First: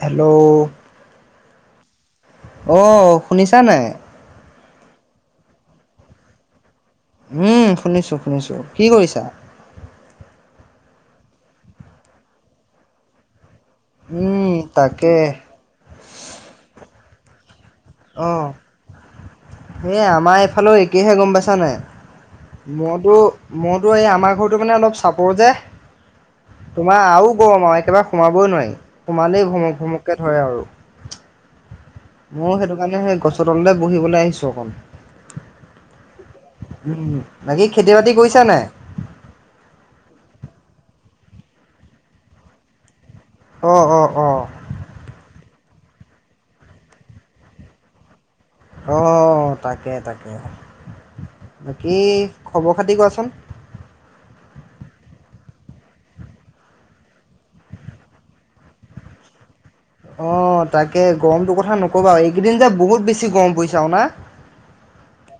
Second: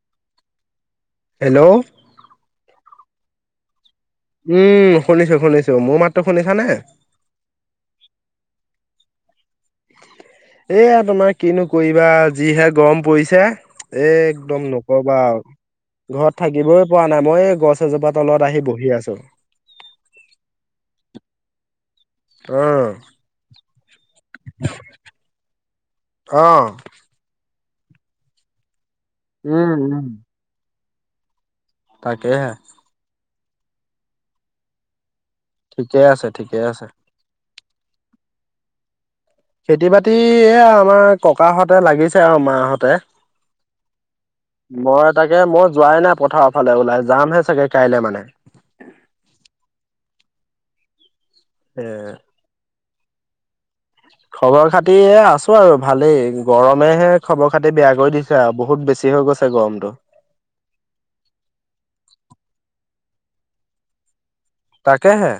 Hello. Hello. অ শুনিছা নাই। উম শুনিছো শুনিছো মোৰ মাত্ৰ শুনিছা নে। উম শুনিছো শুনিছো কি কৰিছা। এয়া তোমাৰ কিনো কৰিবা যিহে গৰম পৰিছে। এ উম, একদম তাকে নকবা আৰু, ঘৰত থাকিবই পৰা নাই মই এই গছ। এজোপা অ, তলত আহি বহি আছো সেই আমাৰ এইফালেও একেহে গম পাইছা নাই। অ মইতো মইতো এই আমাৰ ঘৰটো মানে অলপ চাপৰ যে। অ তোমাৰ আৰু গৰম আৰু একেবাৰে সোমাবই নোৱাৰি সোমালেই ঘুমুক উম ঘুমুককে ধৰে আৰু। তাক হে। ময়ো সেইটো কাৰণে গছৰ তলৈ বহিবলৈ আহিছোঁ অকণ। ঠিকে আছে ঠিকেই আছে। উম, বাকী খেতি বাতি কৰিছ নে। খেতি বাতি এ আমাৰ ককাহঁতে লাগিছে আৰু মাহতে। অঁ অঁ অ। তাগে মই যোৱাই নাই পথাৰৰ ফালে ওলাই যামহে চাগে কাইলৈ মানে। অ তাকে তাকে, বাকী এ খবৰ। ফাটি কোৱাচোন। খবৰ খাতি আছো আৰু ভালেই গৰমেহে খবৰ খাতি বেয়া কৰি দিছে আৰু বহুত বেছি। কি হৈ গৈছে গম। অ তাকে গৰমটো কথা নকবা এইকেইদিন যে বহুত বেছি গৰম পৰিছে আৰু না। তাকেহে।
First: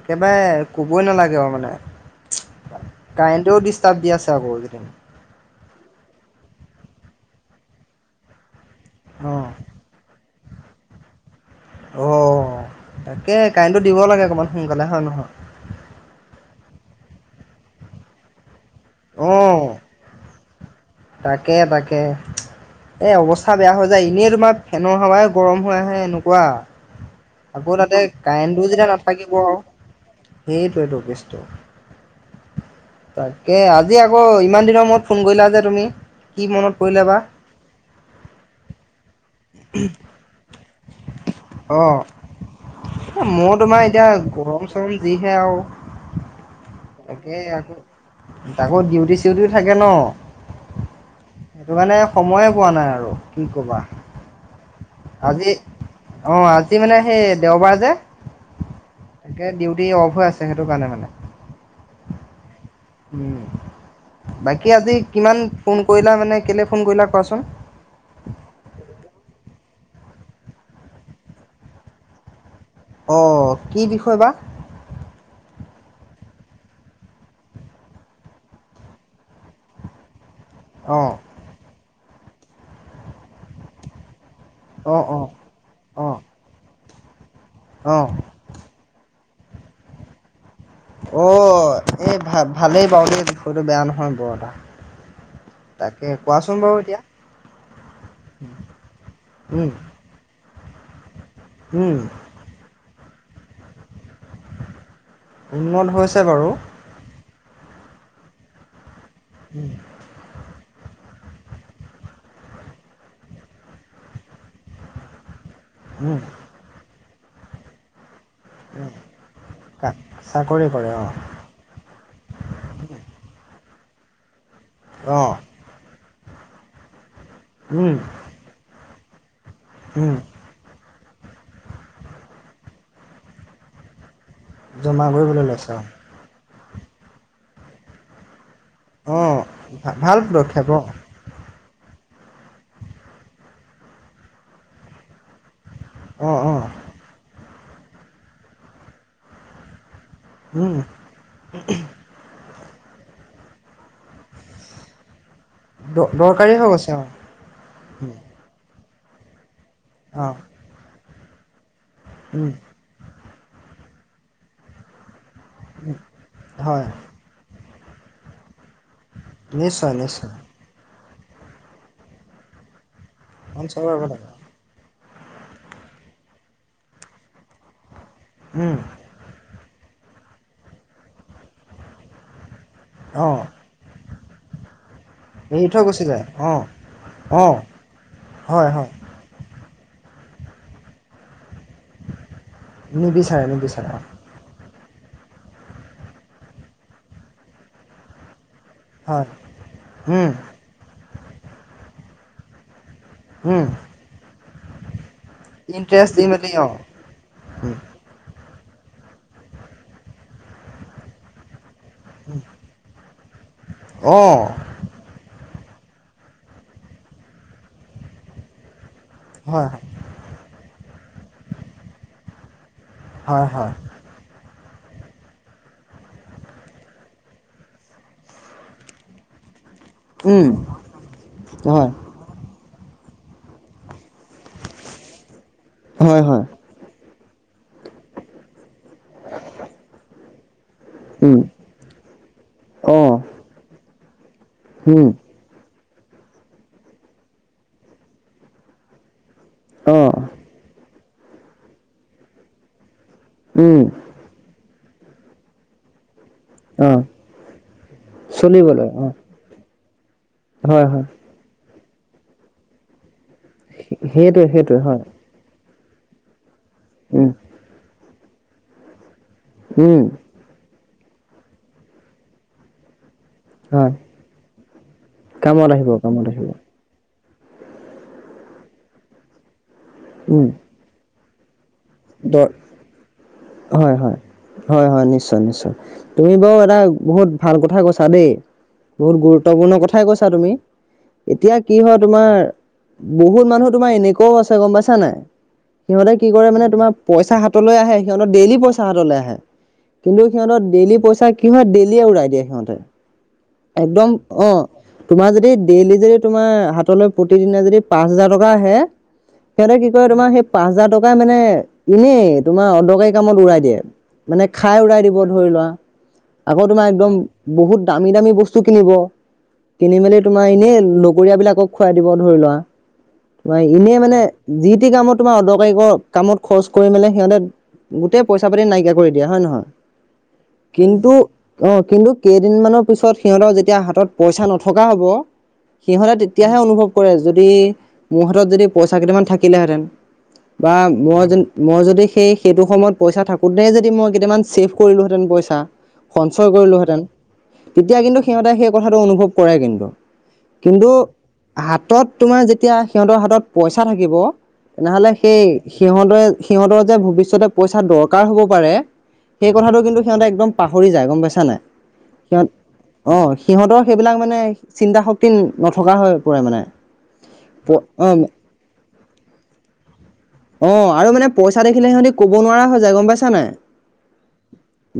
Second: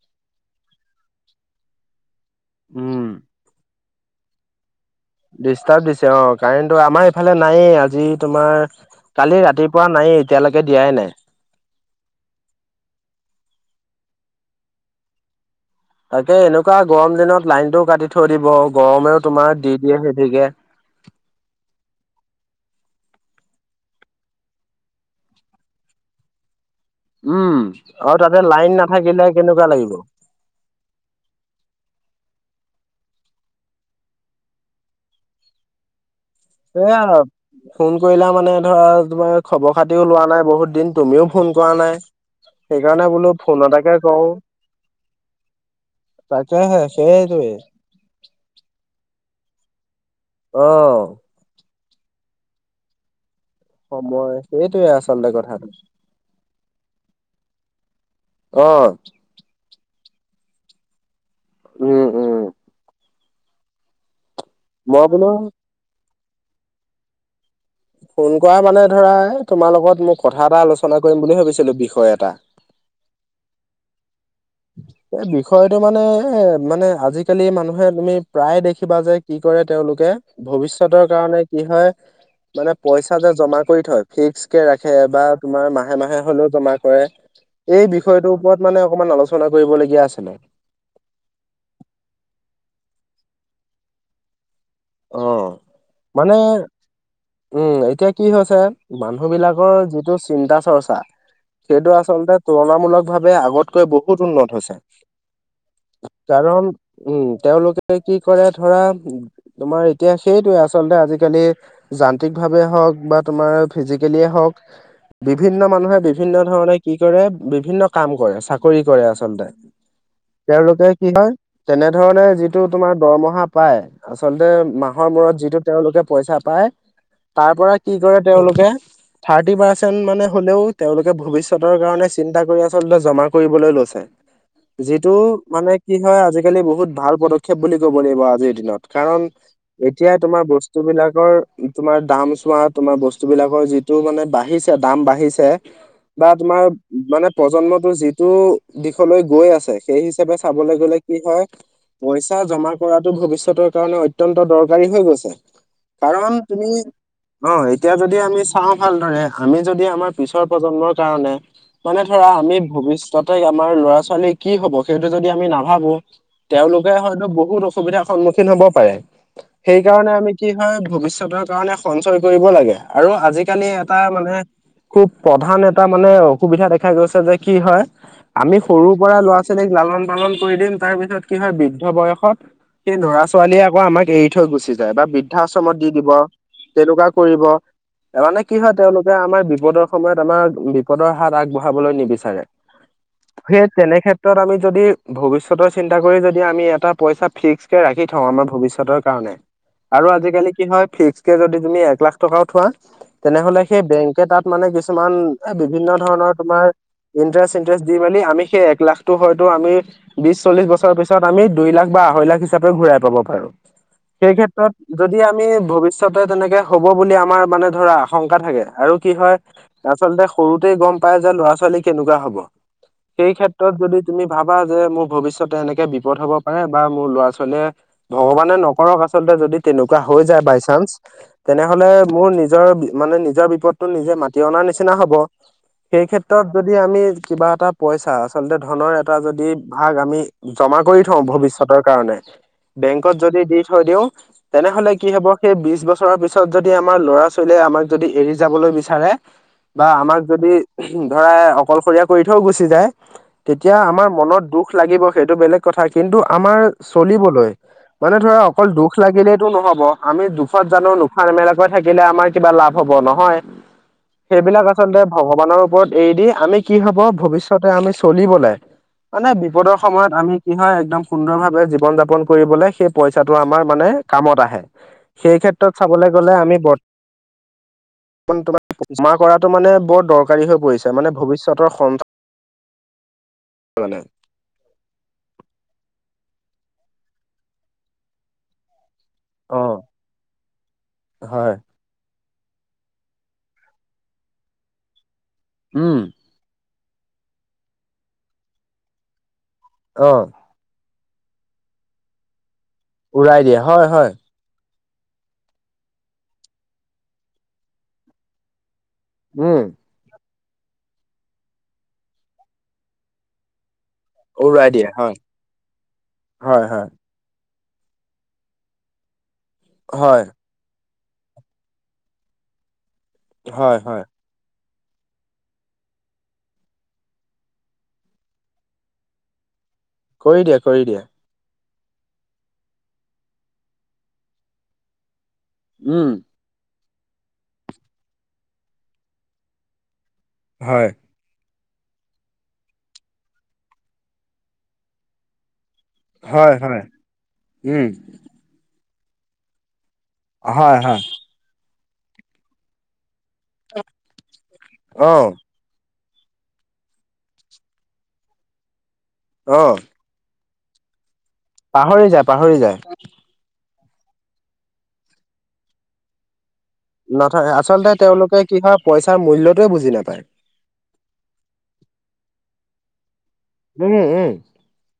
একেবাৰে কবই নালাগে আৰু মানে। উম কাৰেণ্টও ডিষ্টাৰ্ব দি আছে আকৌদিন। ডিষ্টাৰ্ব দিছে অ কাৰেণ্টটো আমাৰ ইফালে নায়েই আজি তোমাৰ। কালি অ' ৰাতিপুৱা নায় এতিয়ালৈকে দিয়াই নাই। অ, তাকে কাৰেণ্টটো দিব লাগে অকণমান সোনকালে হয় নহয়। তাকে এনেকুৱা গৰম দিনত লাইনতটোও কাটি থৈ দিব গৰমেও তোমাৰ অ' দি দিয়ে সেধিকে। তাকে তাকে। এ অৱস্থা বেয়া হৈ যায় এনেই তোমাৰ ফেনৰ সাই গৰম হৈ আহে এনেকুৱা। উম আকৌ তাতে আৰু কাৰেণ্টো লাইন যেতিয়া নাথাকিলে নাথাকিব আৰু। কেনেকুৱা লাগিব সেইটোৱ এইটো কেছটো। তাকে আজি আকৌ ইমান দিনৰ মূৰত ফোন কৰিলা যে তুমি। কি মনত এয়া, পৰিলে বা ফোন কৰিলা মানে ধৰা তোমাৰ খবৰ খাতিও লোৱা নাই। বহুত দিন তুমিও ফোন কৰা অ' নাই। সেইকাৰণে বোলো মোৰ ফোন তোমাৰ এটাকে এতিয়া কওঁ। গৰম চৰম যিহে আৰু তাকাকে হে সেয় তাকে তই। আকৌ ডিউটি চিউটিও থাকে ন। আহ। সেইটো কাৰণে সময়ে পোৱা নাই আৰু। কি ক'বা সময় সেইটোয়ে আচলতে। আজি, কথাটো অঁ আজি মানে সেই দেওবাৰ যে অ তাকে ডিউটি। হৈ আছে সেইটো কাৰণে মানে। উম উম। উম, বাকী আজি মই বোলো কিমান ফোন কৰিলা মানে কেলে ফোন কৰিলা কোৱাচোন? ফোন কৰা মানে ধৰা এ তোমাৰ লগত মই কথা এটা আলোচনা কৰিম বুলি ভাবিছিলো বিষয় এটা অহ, কি বিষয় বা [inaudible] এই বিষয়টো মানে এ মানে আজিকালি মানুহে তুমি প্ৰায়ে দেখিবা যে কি কৰে তেওঁলোকে অ ভৱিষ্যতৰ কাৰণে কি হয় মানে পইচা যে জমা কৰি থয় ফিক্স ৰাখে অ অ বা তোমাৰ মাহে- অ মাহে হলেও জমা কৰে এই অ বিষয়টোৰ ওপৰত মানে অকমান অলপ আলোচনা চনা কৰিবলগীয়া আছেনে অহ, এই ভা -ভালেই বাৰু দেই বিষয়টো বেয়া নহয় বৰ এটা। অহ, তাকে মানে কোৱাচোন বাৰু এতিয়া উম, এতিয়া কি হৈছে মানুহ উম বিলাকৰ যিটো চিন্তা চৰ্চা সেইটো উম আচলতে তুলনামূলক ভাৱে আগতকৈ বহুত উন্নত হৈছে। উন্নত হৈছে বাৰু কাৰণ উম তেওঁলোকে কি কৰে ধৰা উম, তোমাৰ এতিয়া সেইটোয়ে আছে আচলতে আজিকালি যান্ত্ৰিক ভাবে হওক বা তোমাৰ ফিজিকেলী এ হওক বিভিন্ন মানুহে উম, বিভিন্ন ধৰণে কি কৰে বিভিন্ন কাম কৰে চাকৰি উম, কৰে আচলতে কা চাকৰি তেওঁলোকে কৰে কি অ', হয় তেনেধৰণে যিটো তোমাৰ দৰমহা পায় আচলতে মাহৰ অ', মূৰত যিটো তেওঁলোকে পইচা পায় তাৰ পৰা কি উম, কৰে তেওঁলোকে থাৰ্টি পাৰ্চেন্ট উম, মানে হ'লেও। তেওঁলোকে ভৱিষ্যতৰ কাৰণে চিন্তা কৰি আচলতে জমা কৰিবলৈ লৈছে জমা যিটো কৰিবলৈ লৈছে মানে অ', কি হয় আজিকালি বহুত ভাল পদক্ষেপ বুলি ক'ব লাগিব আজিৰ দিনত। কাৰণ অ', ভা এতিয়া ভাল তোমাৰ পদক্ষেপ বস্তু অ', বিলাকৰ তোমাৰ দাম চোৱা তোমাৰ বস্তু বিলাকৰ যিটো মানে বাঢ়িছে দাম বাঢ়িছে বা অ', তোমাৰ অ', মানে প্ৰজন্মটোৰ যিটো দিশলৈ গৈ আছে সেই হিচাপে চাবলৈ উম, গ'লে কি হয় পইচা জমা কৰাটো ভৱিষ্যতৰ কাৰণে অত্যন্ত দৰকাৰী হৈ গৈছে কাৰণ দ-দৰকাৰী হৈ তুমি গৈছে অ', অহ এতিয়া উম, যদি আমি চাওঁ ভালদৰে আমি যদি আমাৰ অ', পিছৰ প্ৰজন্মৰ কাৰণে মানে ধৰা উম, আমি ভৱিষ্য ততে আমাৰ ল'ৰা ছোৱালী কি হব সেইটো যদি আমি নাভাবো উম, হয়, তেওঁলোকে হয়তো বহুত অসুবিধাৰ সন্মুখীন হ'ব পাৰে নিশ্চয়, সেইকাৰণে আমি নিশ্চয়, কি হয় ভৱিষ্যত কাৰণে সঞ্চয় কৰিব লাগে আৰু আজিকালি সঞ্চয় এটা কৰিব লাগে, মানে খুব প্ৰধান এটা মানে অসুবিধা দেখা গৈছে যে কি হয় আমি উম, সৰুৰ পৰা লোৱা ছোৱালীক লালন- পালন কৰি দিম তাৰ পিছত কি হয় বৃদ্ধ বয়সত সেই ল'ৰা- চোৱা অ', ছোৱালীয়ে আকৌ আমাক এৰি থৈ গুচি যায় বা এৰি বৃদ্ধাশ্ৰমত থৈ দি গুচি দিব যায় অ', তেনেকুৱা কৰিব অ', মানে কি হয় তেওঁলোকে আমাৰ বিপদৰ সময়ত আমাৰ বিপদৰ হাত আগবঢ়া চাবলৈ নিবিচাৰে নিবিচাৰে, সেই নিবিচাৰে অ', তেনেক্ষেত্ৰত আমি যদি ভৱিষ্যতৰ চিন্তা কৰি যদি আমি এটা পইচা ফিক্স কে ৰাখি থওঁ আমাৰ ভৱিষ্যত হয়, [unintelligible] আৰু উম, আজিকালি কি হয় ফিক্স কে যদি তুমি এক লাখ টকাও থোৱা তেনেহলে উম, সেই বেংকে তাত মানে কিছুমান এ বিভিন্ন ইণ্টাৰেষ্ট দি ধৰণৰ মেলি তোমাৰ অ', ইন্টাৰেষ্ট- উম, চিন্টাৰেষ্ট দি মেলি আমি সেই এক লাখটো হয়তো আমি বিছ চল্লিশ বছৰৰ পিছত আমি দুই লাখ বা আঢ়ৈ লাখ উম, হিচাপে ঘূৰাই পাব পাৰো। অ', সেইক্ষেত্ৰত যদি আমি ভৱিষ্যতে তেনেকে হ'ব বুলি আমাৰ মানে ধৰা আশংকা থাকে আৰু কি হয় আচলতে সৰুতেই গম পাই যে ল'ৰা- ছোৱালী কেনেকুৱা হ'ব সেই হয়, ক্ষেত্ৰত হয়, যদি তুমি ভাবা [unintelligible] যে মোৰ ভৱিষ্যতে এনেকে বিপদ হব পাৰে বা মোৰ ল'ৰা- ছোৱালীয়ে ভগৱানে নকৰক আচলতে যদি তেনেকুৱা হৈ যায় উম, বাই চান্স তেনেহলে হয়, মোৰ নিজৰ মানে নিজৰ বিপদটো নিজে মাতি অনাৰ নিচিনা হব সেই হয়, হয়, ক্ষেত্ৰত যদি আমি কিবা এটা পইচা আচলতে ধনৰ এটা যদি ভাগ আমি জমা কৰি থওঁ উম। ভৱিষ্যতৰ কাৰণে বেংকত অ', যদি দি থৈ দিও তেনেহলে কি উম, হব সেই বিশ বছৰ ল পিছত যদি আমাৰ ল'ৰা ছোৱালীয়ে আমাক যদি এৰি যাবলৈ বিচাৰে বা আমাক অ', যদি ধৰা অকলশৰীয়া কৰি থৈও গুচি যায় তেতিয়া উম, আমাৰ মনত দুখ দুখ লাগিব সেইটো বেলেগ কথা কিন্তু আমাৰ অ', চলিবলৈ মানে ধৰা অকল চলিবলৈ দুখ অ', লাগিলেইটো ন হব আমি দুখত হয়, জানো হয়, নোখাৱা নেমেলাকৈ থাকিলে আমাৰ কিবা লাভ হব নহয়। সেইটোৱে, সেইবিলাক সেইটোৱে আচলতে হয়, ভগৱানৰ ওপৰত এৰি দি আমি কি হব উম, ভৱিষ্যতে আমি চলিবলে মানে বিপদৰ উম, সময়ত আমি কি হয় একদম সুন্দৰভাৱে জীৱন যাপন কৰিবলে সেই পইচাটো আমাৰ মানে হয়, কামত আহে সেই কামত কেত্ৰত আহিব, চাবলৈ কামত গলে আহিব, আমি ব জমা কৰাটো মানে বৰ দৰকাৰী হৈ পৰিছে মানে ভৱিষ্যতৰ সন্তান দ হয় মানে হয় হয় হয় নিশ্চয় নিশ্চয় তুমি বাও এটা বহুত ভাল কথা কৈছা দেই বহুত অ গুৰুত্বপূৰ্ণ কথাই কৈছা তুমি এতিয়া কি হয় তোমাৰ বহুত মানুহ তোমাৰ এনেকোৱাও আছে গম পাইছা নাই উম সিহঁতে কি কৰে মানে তোমাৰ পইচা হাতলৈ আহে সিহঁতৰ ডেইলি পইচা হাতলৈ আহে অ কিন্তু সিহঁতৰ ডেইলি পইচা তে কি হয় ডেইলি উৰাই দিয়ে সিহঁতে উৰাই দিয়ে হয় একদম হয় অ', তোমাৰ যদি ডেইলি যদি তোমাৰ হাতলৈ প্ৰতিদিনে যদি পাঁচ হাজাৰ টকা আহে উম সিহঁতে কি কয় তোমাৰ সেই পাঁচ হাজাৰ টকাই মানে এনেই তোমাৰ অদৰকাৰী কামত উৰাই দিয়ে মানে খাই দিয়ে উৰাই হয় দিব ধৰি লোৱা আকৌ হয় তোমাৰ হয় একদম বহুত দামী -দামী বস্তু কিনিব কিনি মেলি হয় তোমাৰ এনেই লগৰীয়াবিলাকক খোৱাই দিব ধৰি লোৱা তোমাৰ হয় এনে হয় মানে যি তি কামত তোমাৰ অদৰকাৰী কামত খৰচ কৰি মেলে সিহঁতে গোটেই পইচা পাতি নাইকিয়া কৰি দিয়ে হয় নে নহয় কৰি দিয়ে কৰি দিয়ে কিন্তু অ কিন্তু কেইদিনমানৰ পিছত সিহঁতৰ যেতিয়া হাতত পইচা নথকা হব উম সিহঁতে তেতিয়াহে অনুভৱ কৰে যদি মোৰ হাতত যদি পইচা কেইটামান থাকিলেহেতেন বা হয় মই যেন মই যদি সেই সেইটো সময়ত পইচা থাকোতে যদি মই কেইটামান ছেভ কৰিলোহেঁতেন পইচা সঞ্চয় হয় হয় কৰিলোহেঁতেন উম তেতিয়া কিন্তু- সিহঁতে কথাটো অনুভৱ কৰে হয় কিন্তু-কিন্তু হয় হাত হাতত তোমাৰ যেতিয়া সিহঁতৰ হাতত পইচা থাকিব তেনেহলে অ সেই সিহঁতে সিহঁতৰ যে ভৱিষ্যতে পইচা দৰকাৰ হ'ব পাৰে সেই অ কথাটো কিন্তু সিহঁতে একদম পাহৰি যায় গম পাইছা নাই পাহৰি যায় সিহঁত পাহৰি যায় অ', সিহঁতৰ সেইবিলাক মানে চিন্তা শক্তি নথকা হৈ পৰে মানে নথয় আচলতে অ', তেওঁলোকে কি হয় পইচাৰ মূল্যটোৱেই বুজি নাপায় অ আৰু মানে পইচা দেখিলে সিহঁতি কব নোৱাৰা হৈ যায় গম পাইছা নাই উম, উম,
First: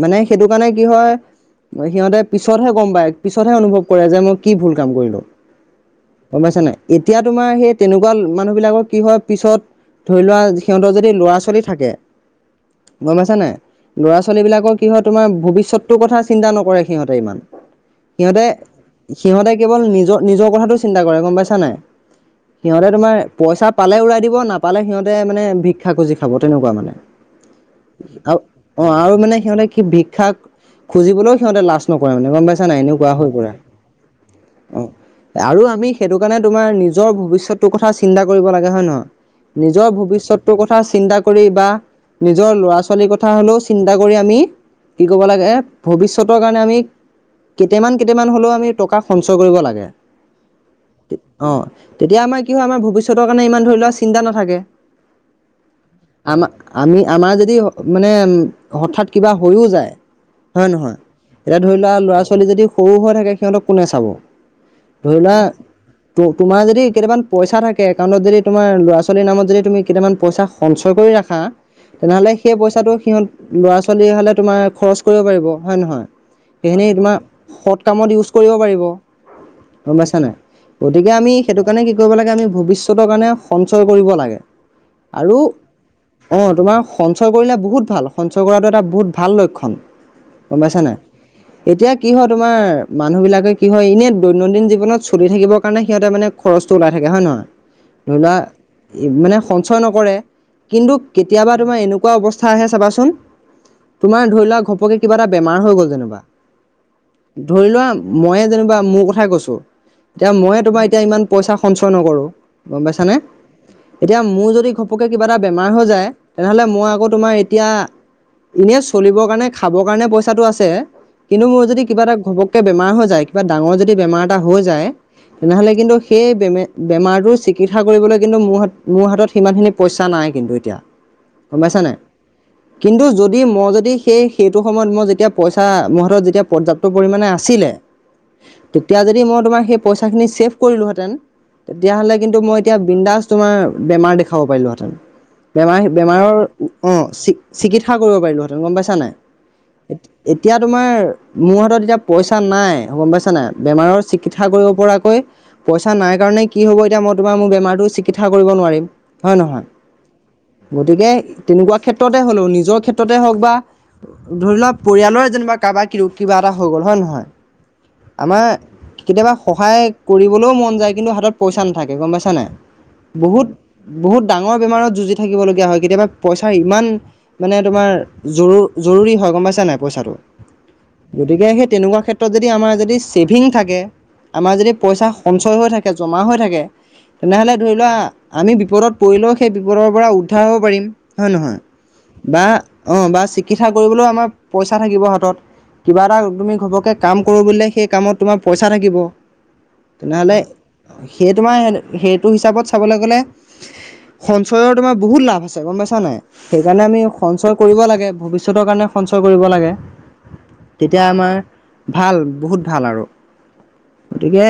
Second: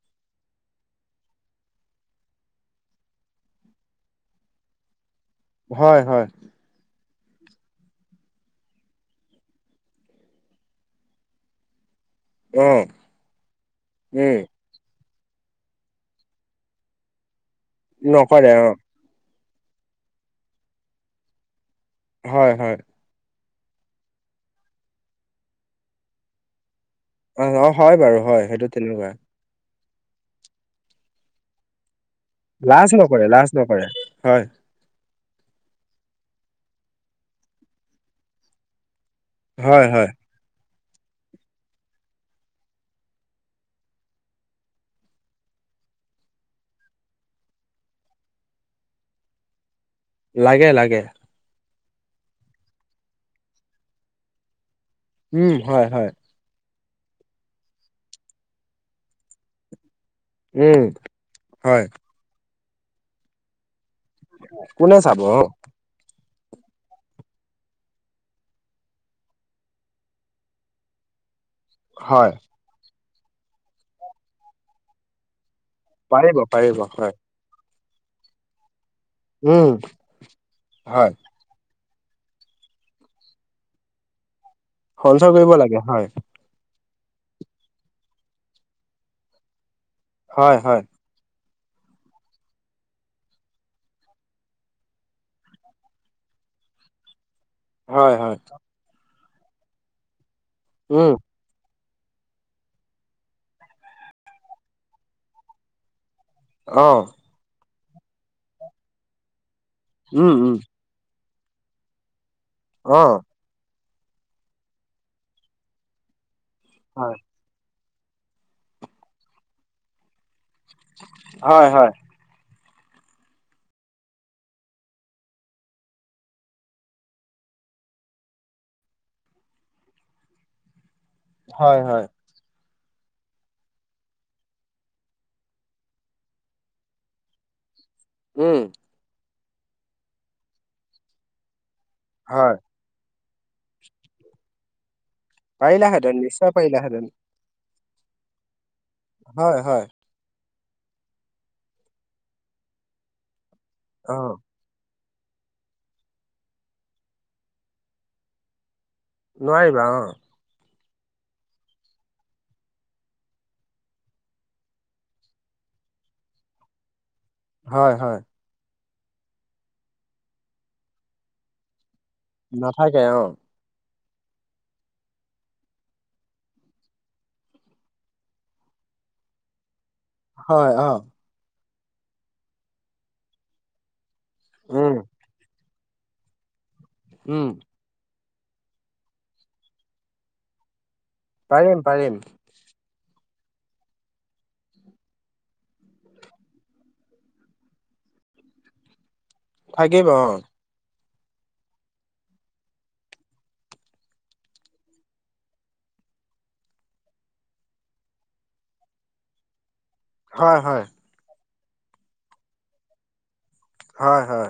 মানে সেইটো কাৰণে কি হয় সিহঁতে পিছতহে গম পায় পিছতহে অনুভৱ কৰে যে মই কি ভুল কাম কৰিলো হয়, হয়। গম পাইছা নাই এতিয়া তোমাৰ সেই তেনেকোৱা মানুহবিলাকৰ কি হয় পিছত ধৰি লোৱা সিহঁতৰ যদি ল'ৰা-ছোৱালী থাকে অ', গম পাইছা নাই উম, ল'ৰা-ছোৱালীবিলাকৰ কি হয় তোমাৰ ভৱিষ্যতটোৰ কথা চিন্তা নকৰে সিহঁতে ইমান সিহঁতে নকৰে অঁ সিহঁতে কেৱল নিজৰ-নিজৰ কথাটো চিন্তা কৰে গম পাইছা নাই হয়, হয়, সিহতে তোমাৰ পইচা পালে ওৰাই দিব নাপালে সিহঁতে মানে ভিক্ষা খুজি খাব তেনেকোৱা মানে অ', অ', হয় বাৰু আৰু হয় সেইটো অ তেনেকুৱা। আৰু মানে সিহঁতে কি ভিক্ষা খুজিবলৈও সিহঁতে লাজ নক ৰে মানে গম পাইছা নাই লাজ এনেকোৱা নকৰে, হৈ লাজ পৰে নকৰে, হয়, অ আৰু আমি সেইটো কাৰণে তোমাৰ নিজৰ ভৱিষ্যতটোৰ কথা চিন্তা কৰিব লাগে হয় নে নহয় হয়, নিজৰ হয়, ভৱিষ্যতটোৰ কথা চিন্তা কৰি বা নিজৰ ল'ৰা-ছোৱালীৰ কথা হ'লেও চিন্তা কৰি আমি কি ক'ব লাগে ভৱিষ্যতৰ কাৰণে আমি কেইটামান-কেইটামান হ'লেও আমি টকা সঞ্চয় কৰিব লাগে। লাগে লাগে। অ তেতিয়া আমাৰ কি হয় আমাৰ ভৱিষ্যতৰ কাৰণে ইমান ধৰি লোৱা চিন্তা নাথাকে। উম হয় হয়। আমা আমি আমাৰ যদি মানে হঠাৎ কিবা হৈও যায়। হয় উম, নহয় এতিয়া ধৰি হয়, লোৱা ল'ৰা- ছোৱালী যদি সৰু হৈ থাকে সিহঁতক কোনে চা- চাব কোনে ধৰি চাব লোৱা অ', তোমাৰ যদি কেইটামান পইচা থাকে একাউণ্টত যদি তোমাৰ ল'ৰা-ছোৱালীৰ নামত যদি তুমি কেইটামান পইচা সঞ্চয় কৰি ৰাখা হয়, তেনেহ'লে সেই পইচাটো সিহঁত ল'ৰা-ছোৱালী হালে তোমাৰ খৰছ কৰিব পাৰিব হয় নহয়। পাৰিব, পাৰিব, এনে হয়, তোমাৰ সৎ সৎ কামত ইউজ কৰিব পাৰিব উম। গম পাইছা নাই গতিকে হয়, আমি সেইতো কাৰণে কি কৰিব লাগে আমি ভৱিষ্যতৰ কাৰণে সঞ্চয় কৰিব লাগে। সঞ্চয় আৰু কৰিব লাগে হয়, অ তোমাৰ সঞ্চয় কৰিলে বহুত ভাল সঞ্চয় কৰাটো এটা বহুত ভাল লক্ষণ হয় গম পাইছা হয় নাই এতিয়া কি হয় তোমাৰ মানুহ বিলাকে কি হয় এনে দৈনন্দিন জীৱনত চলি থাকিবৰ কাৰণে সিহঁতে মানে খৰচটো ওলাই থাকে হয় নহয় হয়, ধৰি লোৱা হয়, মানে সঞ্চয় নকৰে কিন্তু উম, কেতিয়াবা তোমাৰ এনেকো কোৱা অৱস্থা আহে চাবাচোন তোমাৰ ধৰি লোৱা ঘপকে কিবা এটা বেমাৰ হৈ গ'ল যেনিবা অ', ধৰি লোৱা মইয়ে যেনিবা মোৰ কথাই কৈছোঁ এতিয়া উম, উম, মইে তোমাৰ এতিয়া ইমান পইচা সঞ্চয় নকৰোঁ গম পাইছানে। অ', এতিয়া মোৰ যদি ঘপকে কিবা এটা বেমাৰ হৈ যায় তেনেহ'লে মই আকৌ হয়, তোমাৰ এতিয়া এনেই চলিবৰ কাৰণে খাবৰ কাৰণে পইচাটো আছে কিন্তু মোৰ হয়, যদি হয়, কিবা এটা ঘপক- কে বেমাৰ হৈ যায় কিবা ডাঙৰ যদি বেমাৰ এটা হৈ যায়। তেনেহলে কিন্তু সেই বেমে বেমাৰটোৰ চিকি- কিৎসা কৰিবলৈ কিন্তু মোৰ মোৰ হাতত সিমানখিনি পইচা নাই কিন্তু এতিয়া। গম হয়, পাইছা নাই। হয়, কিন্তু যদি মই যদি সেই সেইটো সময়ত মই যেতিয়া পইচা মোৰ হাতত যেতিয়া পৰ্যাপ্ত পৰিমাণে আছিলে, উম, তেতিয়া যদি মই তোমাৰ সেই পইচাখিনি ছেভ কৰিলো হেতেন, তেতিয়া কিন্তু হয়। মই এতিয়া বিন্দাস তোমাৰ বেমাৰ দেখাব পাৰিলোঁ হেতেন বেমাৰ পাৰিলাহেঁতেন বেমাৰৰ নিশ্চয় অ পাৰিলাহেঁতেন চিকিৎস- সা কৰিব পাৰিলোঁ হেতেন গম পাইছা নাই। হয় হয় এতিয়া তোমাৰ মোৰ হাতত এতিয়া পইচা নাই গম পাইছা নাই গম পাইছা নাই বেমাৰৰ অ চিকিৎসা কৰিব পৰাকৈ পইচা নাই কাৰণে কি হব এতিয়া মই তোমাৰ মোৰ বেমাৰতো চিকিৎসা কৰিব নোৱাৰিম। হয় নহয় নোৱাৰিবা অ। গতিকে তেনেকুৱা ক্ষেত্ৰতে হ'লেও নিজৰ ক্ষেত্ৰতে হওঁক বা ধৰি লোৱা পৰিয়ালৰে যেনিবা কাবা কি কিবা এটা হৈ গ'ল হয় নহয় হয় হয় আমাৰ কেতিয়াবা সহায় কৰিবলৈও মন যায় কিন্তু হাতত পইচা নাথাকে গম পাইছা নাই নাথাকে অ বহুত বহুত ডাঙৰ বেমাৰত যুঁজি থাকিবলগীয়া হয় কেতিয়াবা পইচাৰ ইমান মানে তোমাৰ জৰুৰ জৰুৰী হয় গম পাইছা নাই পইচাটো হয় অ গতিকে সেই তেনেকুৱা ক্ষেত্ৰত যদি আমাৰ যদি ছেভিং থাকে আমাৰ যদি উম পইচা সঞ্চয় হৈ থাকে জমা হৈ থাকে উম তেনেহলে ধৰি লোৱা আমি বিপদত পৰিলো সেই বিপদৰ পৰা উদ্ধাৰ হব পাৰিম। হয় নহয় পাৰিম পাৰিম বা অ বা চিকিৎসা কৰিবলৈও আমাৰ পইচা থাকিব হাতত কিবা এটা তুমি ঘপকে কাম কৰো বুলিলে সেই কামত তোমাৰ পইচা থাকিব থাকিব অ। তেনেহ'লে সেই তোমাৰ সেইটো হিচাপত চাবলৈ গ'লে সঞ্চয়ৰ তোমাৰ বহুত লাভ আছে গম পাইছা নাই সেইকাৰণে আমি সঞ্চয় কৰিব লাগে ভৱিষ্যতৰ কাৰণে স- সঞ্চয় কৰিব লাগে হয় হয় তেতিয়া আমাৰ ভাল বহুত ভাল আৰু হয় গতিকে হয়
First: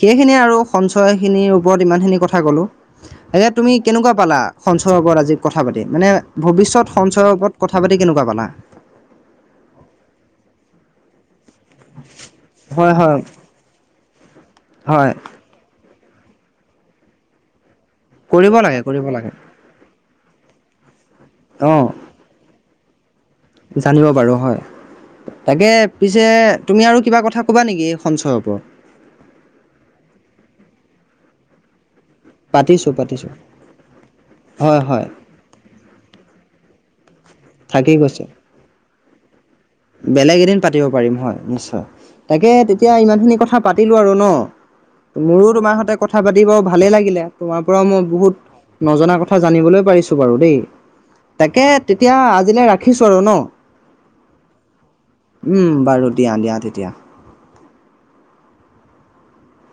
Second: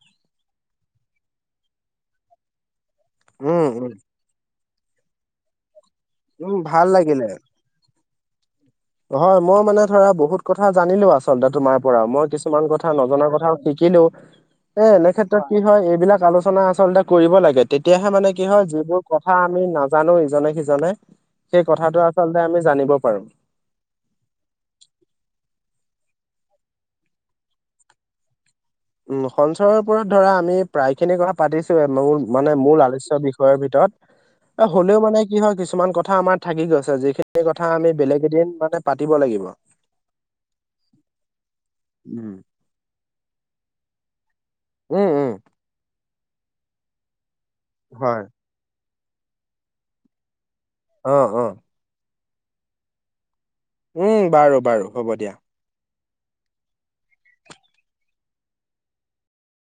সেইখিনিয়ে আৰু সঞ্চয় খিনিৰ ওপৰত ইমানখিনি কথা কলোঁ এতিয়া উম তুমি উম কেনেকুৱা পালা সঞ্চয় ওপৰত আজি কথা পাতি মানে উম ভৱিষ্যত ভাল লাগিলে সঞ্চয়ৰ ওপৰত কথা পাতি কেনেকুৱা পালা হয় মই মানে ধৰা বহুত কথা জানিলোঁ আছ [unintelligible] শব্দ তোমাৰ পৰা মই কিছুমান কথা হয় হয় নজনা কথাও শিকিলো এ এনে হয় ক্ষেত্ৰত কি হয় এইবিলাক আলোচনা আচলতে কৰিব লাগে তেতিয়াহে মানে কি কৰিব হয় লাগে যিবোৰ কৰিব লাগে কথা আমি নাজানো ইজনে সিজ নে সেই অঁ কথাটো আচলতে আমি জানিব পাৰো জানিব পাৰো হয় তাকে পিছে তুমি আৰু কিবা কথা ক'বা নেকি সঞ্চয়ৰ ওপৰত উম সঞ্চৰৰ ওপৰত ধৰা আমি প্ৰায় খিনি কথা পাতিছোয়ে মোৰ মানে মূল পাতিছোঁ আলচ্য পাতিছোঁ বিষয়ৰ ভিতৰত অ হয় হ'লেও হয় মানে কি হয় কিছুমান কথা আমাৰ থাকি গৈছে যিখিনি কথা থাকি আমি গৈছে বেলেগ এদিন মানে পাতিব লাগিব বেলেগ এদিন পাতিব পাৰিম হয় নিশ্চয় উম তাকে তেতিয়া ইমানখিনি কথা পাতিলোঁ আৰু ন উম উম, মোৰো তোমাৰ হতে কথা পাতি বাৰু ভালেই লাগিলে তোমাৰ পৰাও মই হয় বহুত নজনা কথা জানিবলৈ পাৰিছো বাৰু দেই অ অ তাকে তেতিয়া আজিলৈ ৰাখিছো আৰু ন। উম বাৰু বাৰু হ'ব দিয়া। উম বাৰু দিয়া দিয়া তেতিয়া।